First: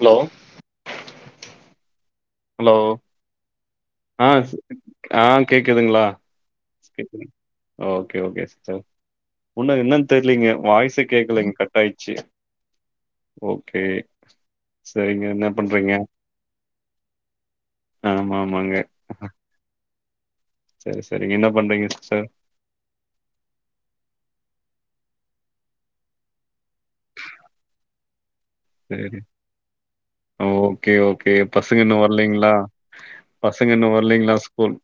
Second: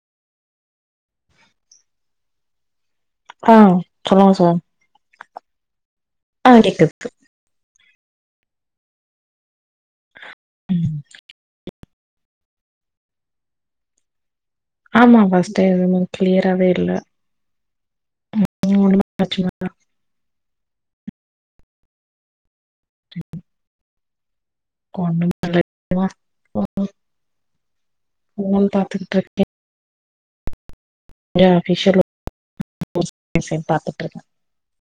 Allow hello ஆ ஆ சொல்லுங்க சார் ஆ கேக்குதுங்ளா ஆ கேக்குது ஓகே ஓகே சிஸ்டர் முன்ன என்னன் தெர்லீங்க ம் வாய்சே கேக்லேங்க க ட்டாய்ச்சி ஓகே ஆமா சரிங்க என்ன ஃபஸ்ட்டு பண்றீங்க எதுமே க்ளியராவே இல்ல ஆமாமாங்க [unintelligible] செரி செரிங்க என்ன பண்றீங்க சிஸ்டர் [inaudible] சேரி இருக்கேன் ஓகே ஓகே கொஞ்சம் பசங்க அபிஷியல் இன்னு வர்லைங்ளா மெசேஜ் பசங்க இன்னு பாத்துட்டு இருக்கேன் வர்லைங்ளா ஸ்கூல்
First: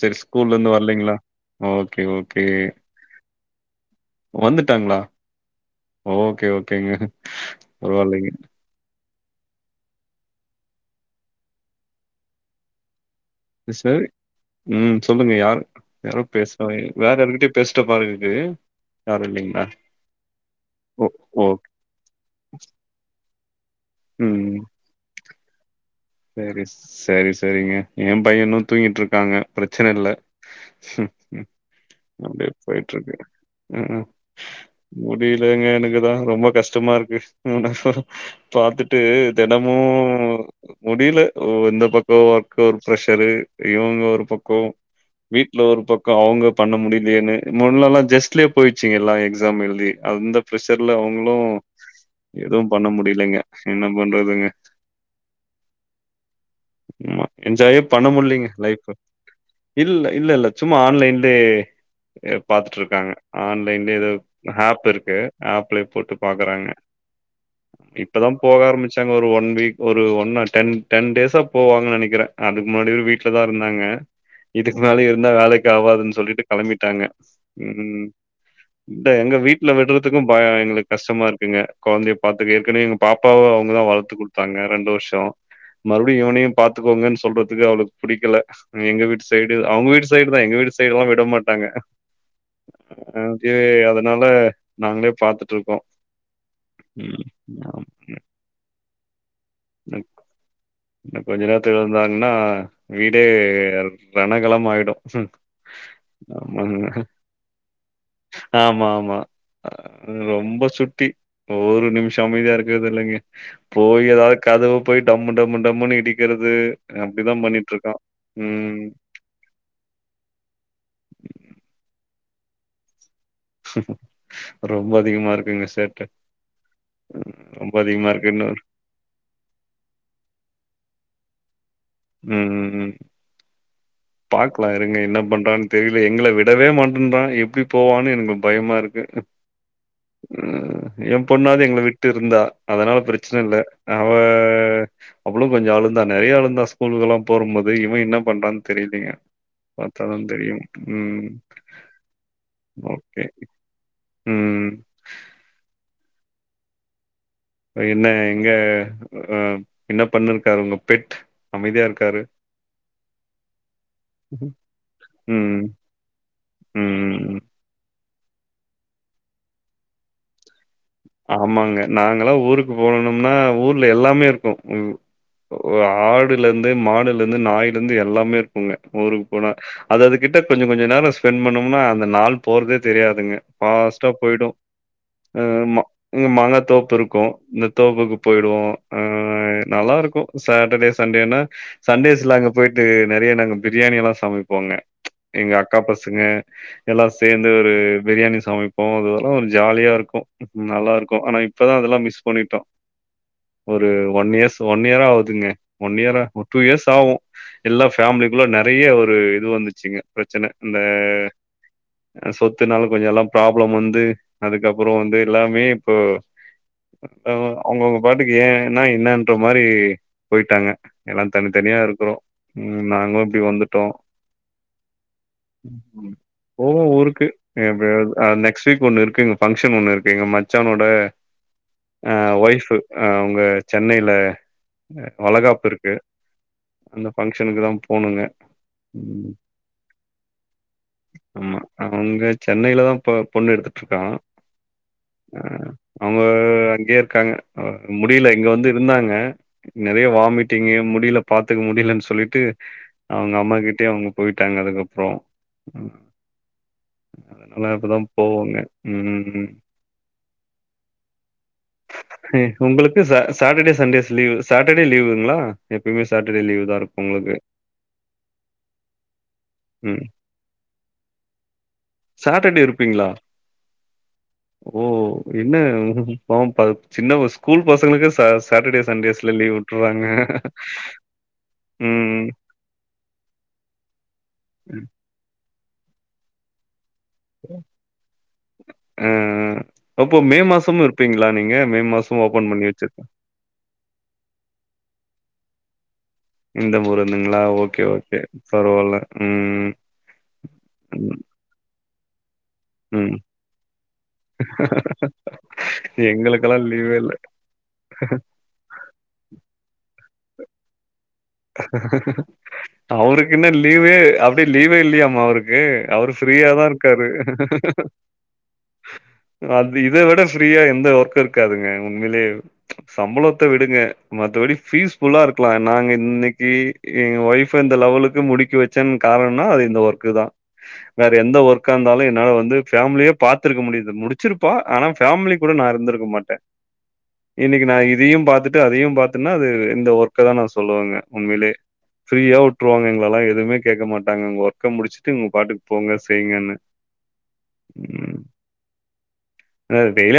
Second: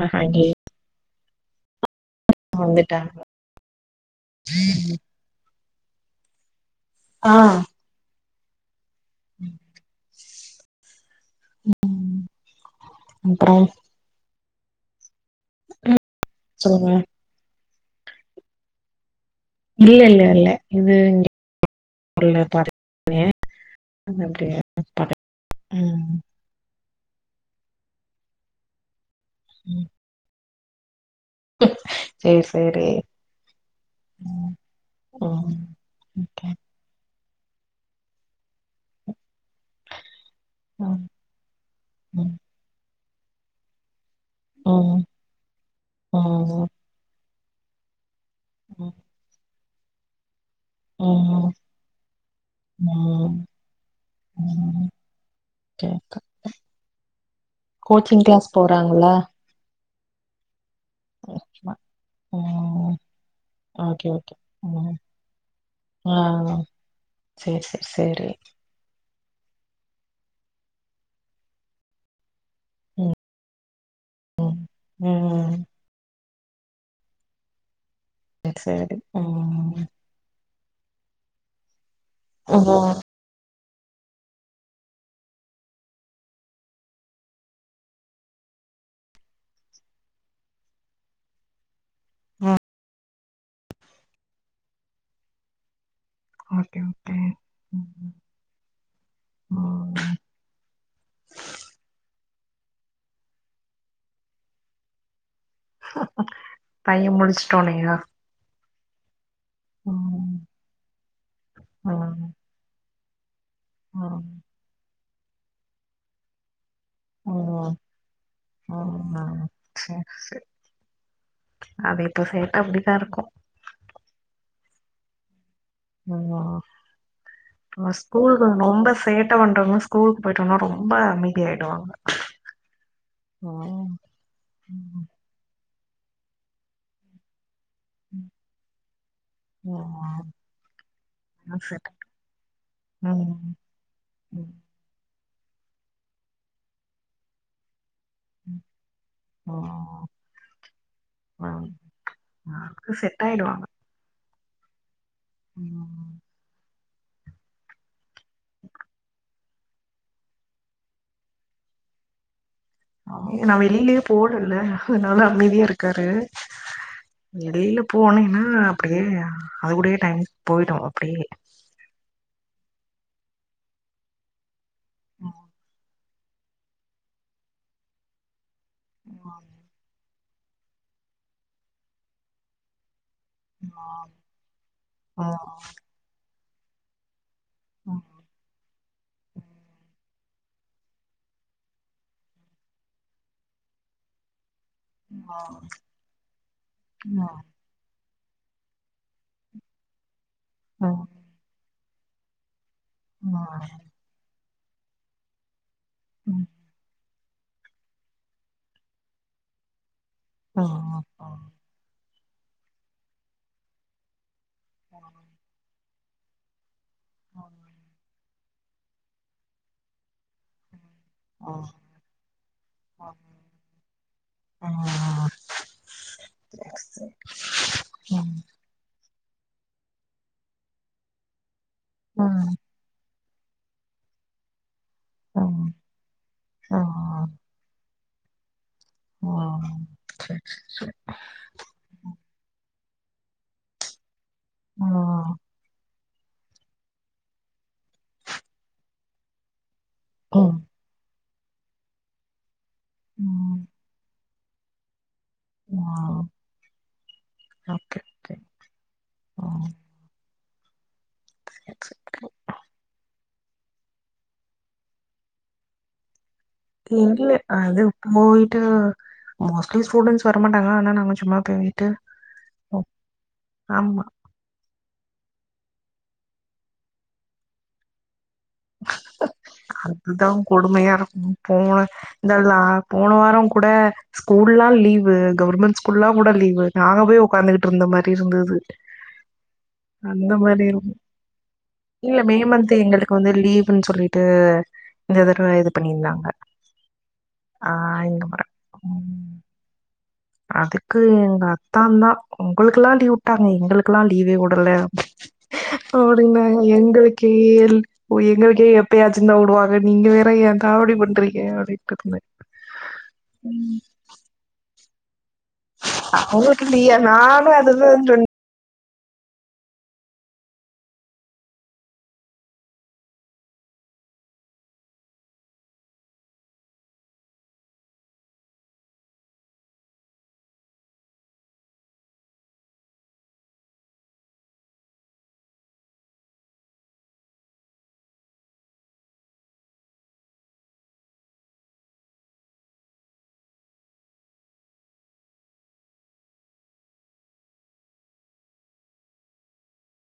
செரி ஆஹா இங்கே ஸ்கூல்லந்து வரலைங்ளா ஓகே ஓகே வந்துட்டாங்க வந்துட்டாங்ளா ஓகே ஓகேங்க ஆ பர்வால்லைங்க ம் அப்றோ செரி ம் சொல்லுங்க யார் ம் யாரோ பேசுறாங் சொல்லுங்க வேற வீட்டுக் பேஸ்டபாரியிருக்கு யாரு இல்லிங் இல்லெல்ல இல்ல இது [inaudible] சேரி சேரி சேரிங்க எ பையனு தூங்கிட்ருக்காங்க ம் பிரச்சன இல்ல சேரி அப்டியே சேரி போய்ட்ருக்கு ம் ம் முடிலேங்க எனக்குதா ரொம்ப ஓகே கஷ்டமாருக்கு பாத்துட்டு தெனமு ம் முடில ஓ இந்த பக்கோ ம் ஒர்க்கொரு ப்ரெஷரு இவுங்க ஒரு பக் கோ ம் ம் வீட்ல ஒரு பக்கோ அவுங்க ம் பண்ண முடிது என்ன முன்னல்லா ஜஸ் ட்லே போய்ச்சி எல்லா எக்ஸாம் எழுதி அந்த ப்ரெஷர்ல அவுங்ளு ம் எது பண்ண முடிலங்க ம் என்ன பண்றதுங்க கேக்க ம்மா என்ஜாயே பண்ண முட்லீங்க கிளாஸ் லைஃப்ஃபு போறாங்களா இல்ல இல்லெல்ல சும்மா ஆன்லைன் ல்லே ம் பாத்துட்ருக்காங்க ஆன்லைன்லே ஓகே எதோ ஓகே அ ஹாப் ம் இருக்கு ஆப்லயே போட்டு பாக்கறாங்க சேர் சேர் சேரி போக ஆரம்பிச்சாங்க ஒரு ஒன் வீக் ஒரு ஒன் ஆர் டென் டென் டேஸா போவாங்கன் நெனைக்கிறே அதுக்கு முன்னாடியு ம் வீட்லதா இருந்தாங்க இதுக்கு மேலேயு இருந்தா ம் வேலைக்கு ஆவாதுன் சொல்லிட்டு கெளம்பிட்டாங்க ம் சேரி இன்ட எங்க வீட்ல ம் விட்ற துக்கு பயோ எங்ளுக்கு கஷ்டமாருக்குங்க கொழந்தைய பாத்துக்க ஓ ஏற்கனவே எங்க பா ப்பாவ அவுங்க தா வள்த்து குட்த்தாங்க ரெண்டு வர்ஷோ மறுப்டியு இவனயு பாத்துக்கோங்கன் சொல்றதுக்கு அவ்ளுக்கு புடிக்கல எங்க வீட்டு சைடு அவுங்க வீட்டு சைடு தா எங்க வீட்டு சைடுல்லா விட மாட்டாங்க ம் [unintelligible] அதனால நாங்ளே பாத்துட்ருக்கோ ம் ஆ [unintelligible] இன்னு கொஞ்ச நேரத்துல எழுந்தாங்ன்னா வீடே ரணகலமாய்டு ஆமாங்க பைய முடிச்சுட்டோனையா ஆமா ஆமா ம் ரொம்ப சுட்டி ஒரு நிம்ஷோ ம் அமைதியா இருக்றது இல்லைங்க போய் ம் எதா கதவ போய் டம்மு டம்மு டம்முனு இடிக்கிறது அப்டிதா பண்ணிட்ருக்கா ம் ஆ செர் சே அது இப்ப சேட்ட அப்டித்தாருக்கு ரொம்ப அதிகமா இருக்குங்க சே நாங்கோ அ அதிகமா இருக்குன்னு ஸ்கூல்கள் நொம்ப சே ட்ட பண்றவங்க ஸ்கூல்க் போயிட்டம்னா ரொம்ப அமைதி ஆய்டுவாங்க. ம் ம் ம். ம். பாக்லா இருங்க என்ன பண்றான் தெரில எங்கள விடவே மாட்டன்றா எப்டி போவான்னு எனுக்கு பயமா இருக்கு. ம் ம். ம் எ பொண்ணாது எங்கள செட் விட்டு இருந்தா அதனால பிரச்சன ம். இல்ல. ம். அவுளு கொஞ்சொ அழுந்தா நெறையா அழுந்தா ஸ்கூல்கெல்லாம் போரும்போது இவ என்ன ம். பண்றான் தெரிலீங்க ஓ! பாத்தாதா தெரியு ம். ஆக்கு செட்டாய்டுவாங்க. ம் ம் ம். [inaudible] அ என்ன எங்க அ என்ன பண்ணிருக்காரு உங்க பெட் அமைதியா இருக்காரு. அ நா வெளிலியே போவுல அதுனால அமைதியா ம். இருக்காரு ம். வெளியில போனேன்னா அப்டியே அது கூடயே டைம் போய்டு அப்டியே. ஆமாங்க நாங்கல்லா ஊருக்கு போணணும்னா ஊர்ல எல்லாமே இருக்கு வ் ஒ ஒ ஆடு லந்து மாடுலந்து நாயிலிந்து எல்லாமே இருக்குங்க ஊருக்கு போனா அததுக் கிட்ட கொஞ்சொ கொஞ்சொ நேரோ ஸ்பெண் பண்ணம்னா அந்த நாள் போறதே தெரியாதுங்க. பாஸ்ட்டா போயிடு அ மா இங்க மாங்கா தோப்புருக்கு. இந்த தோப்புக்கு போயிருவோ அ நல்லா இருக்கு சேட்டடே சண்டேனா சண்டேஸ்ல அங்க போயிட்டு நெறைய நாங்க பிரியாணி எல்லா சமைப்போ அங்க. எங்க அக்கா பசங்க எல்லார் சேந்து ஒரு பிரியாணி சமை ப்போ அது இதுல்லா ஒரு ஜாலியா இருக்கு நல்லா இருக்கு ஆனா இப்பதா அதெல்லா மிஸ் பண்ணிட்டோ. ஒரு ஒன் இயர்ஸ் ஒன் இயர் ஆவுதுங்க ஒன் இயரா ஒர் டூ இயர்ஸ் ஆவு. எல்லா ஃபேமிலிக்குள்ள நறைய ஒரு இது வந்துச்சுங்க பிரச்சன இந்த அ சொத்துனால கொஞ்சோ எல்லாம் ப்ராப்ளம் வந்து அதுக்கப்புறோ வந்து மே இப்போ அவுங்க அவுங்கவுங்க பா ட்டுக்கு ஏன்னா என்னான்ற மாரி போய்ட்டாங்க. எல்லா தனித்தனியா இருக்குறோ. ம் நாங்குளு இப்டி வந்துட்டோ. ம்ஹு போவோ ஊருக்கு அ எப்பயாவ்து அ நெக்ஸ்ட் வீக் ஒண்ணு இருக்குங் பங்க்ஷன் ஒண்ணு இரு து எங்க மச்சானோட அ ஒய்ஃபு அ அவுங்க சென்னைல அ வளகாப்பு இருக்கு அந்த பஃங்க்ஷன்க்குதா போணுங்க. ம். ஆமா அவுங்க சென்னைல தா ப பொண்ணு எடுத்துட்ருக்கா. [unintelligible] அ அவுங்க அங்யே இருக்காங்க அ முடில இங்க வந்து இருந்தாங்க நெறைய வாமிட்டிங்கி முடில பாத்துக்க முடிலன் சொல்லிட்டு அவுங்க அம்மாகிட்டியே அவுங்க போயிட்டாங்க அதுக்கப்றோ ம் அதுனால இப்பதாம் போவோங்க ம் ம் ம். [inaudible] அ உங்குளுக்கு ச சேட்டடே சண்டேஸ் லீவு சேட்டடே லீவுங்ளா எப்பிமே சேட்டடே லீவு தான் இருக்கும் உங்களுக்கு. என்கில்லே அது போய்ட்டு மோஸ்ட்லி ம். ஸ்டூடென்ட்ஸ் வரமாட்டாங்க ஆனா நாங்க சும்மா போய்ட்டு சேட்டர்டே இருப்பிங்ளா? ஆமா. ஓ இன்ன பாவோ ப சின்னவ ஸ்கூல் பசங்களுக்கு சாஸ் சேட்டடே சண்டேஸ்ல லீவு அதுதா கொடுமையா இருக்குது போங்க இந்த லா போன வாரங் கூட ஸ்கூல்லா ம். லீவு கவர்மெண்ட் ஸ்கூல்லாங் கூட லீவு நாங்க போய் ஒ உட்காந்துட்டு இருந்த மாறி இருந்தது ஆ அப்போ அந்த மே மாறி மாசமு இருக்கு இருப்பீங்களா நீங்க? மே இல்ல மாசமு மே ஓப்பன் பண்ணி மன்த் வச்சிருக்க எங்களுக்கு வந்து லீவ் ன்னு சொல்லிட்டு இந்த தடவை இது பண்ணியிருந்தாங்க இந்த ஊர்ல இருந்துங்களா ஓகே ஆஹ் ஓகே இந்த பரவால்ல முறை உ அதுக்கு எங்க அத்தான்தா உங்களுகெல்லா லீவ் ம். விட்டாங்க எங்களுகுல்லா லீவே விடல எங்களுக்கெல்லா [unintelligible] லீவே இல்ல. எங்களுக்கே எங்களுக்கே எப்பயாச்சு தா விடுவாங்க நீங்க வேற ஏன் காமெடி பண்ட்றி அவருக்கென்ன லீவு அப்படியே லீவே இல்லையாம அவருக் அவரு ஃப்ரீயாதா அவங்களுக்கு லீவ் இருக்காரு நானு அதுதா சொன்னே அது இதை விட ஃப்ரீயா எந்த ஒர்க் இருக்காதுங்க உண்மையிலே சம்பளத்த விடுங்க மத்தபடி பீஸ் ஃபுல்லா இருக்கலா நாங்க இன்னைக்கு எங்க வைஃப் இந்த லெவலுக்கு முடிக்க வச்சேன்னு காரணம்னா அது இந்த ஒர்க்கு தா வேற எந்த ஒர்க்கா இருந்தாலு என்னால வந்து ஃபேமிலிய பாத்துருக்க முடியுது முடிச்சிருப்போ ஆனா ஃபேமிலி கூட நா இருந்திருக்க மாட்டே இன்னைக்கு நா இதையு பாத்துட்டு அதையு பாத்துன்னா அது இந்த ஒர்க்கதா நா சொல்லுவேங்க உண்மையிலே ஃப்ரீயா உட்ருவாங்க எங்களெல்லா எதுமே கேட்க மாட்டாங்க உங்க ஒர்க்க முடிச்சுட்டு ங்க பாட்டுக்கு போங்க செய்ங்கன்னு ம்ம் [unintelligible]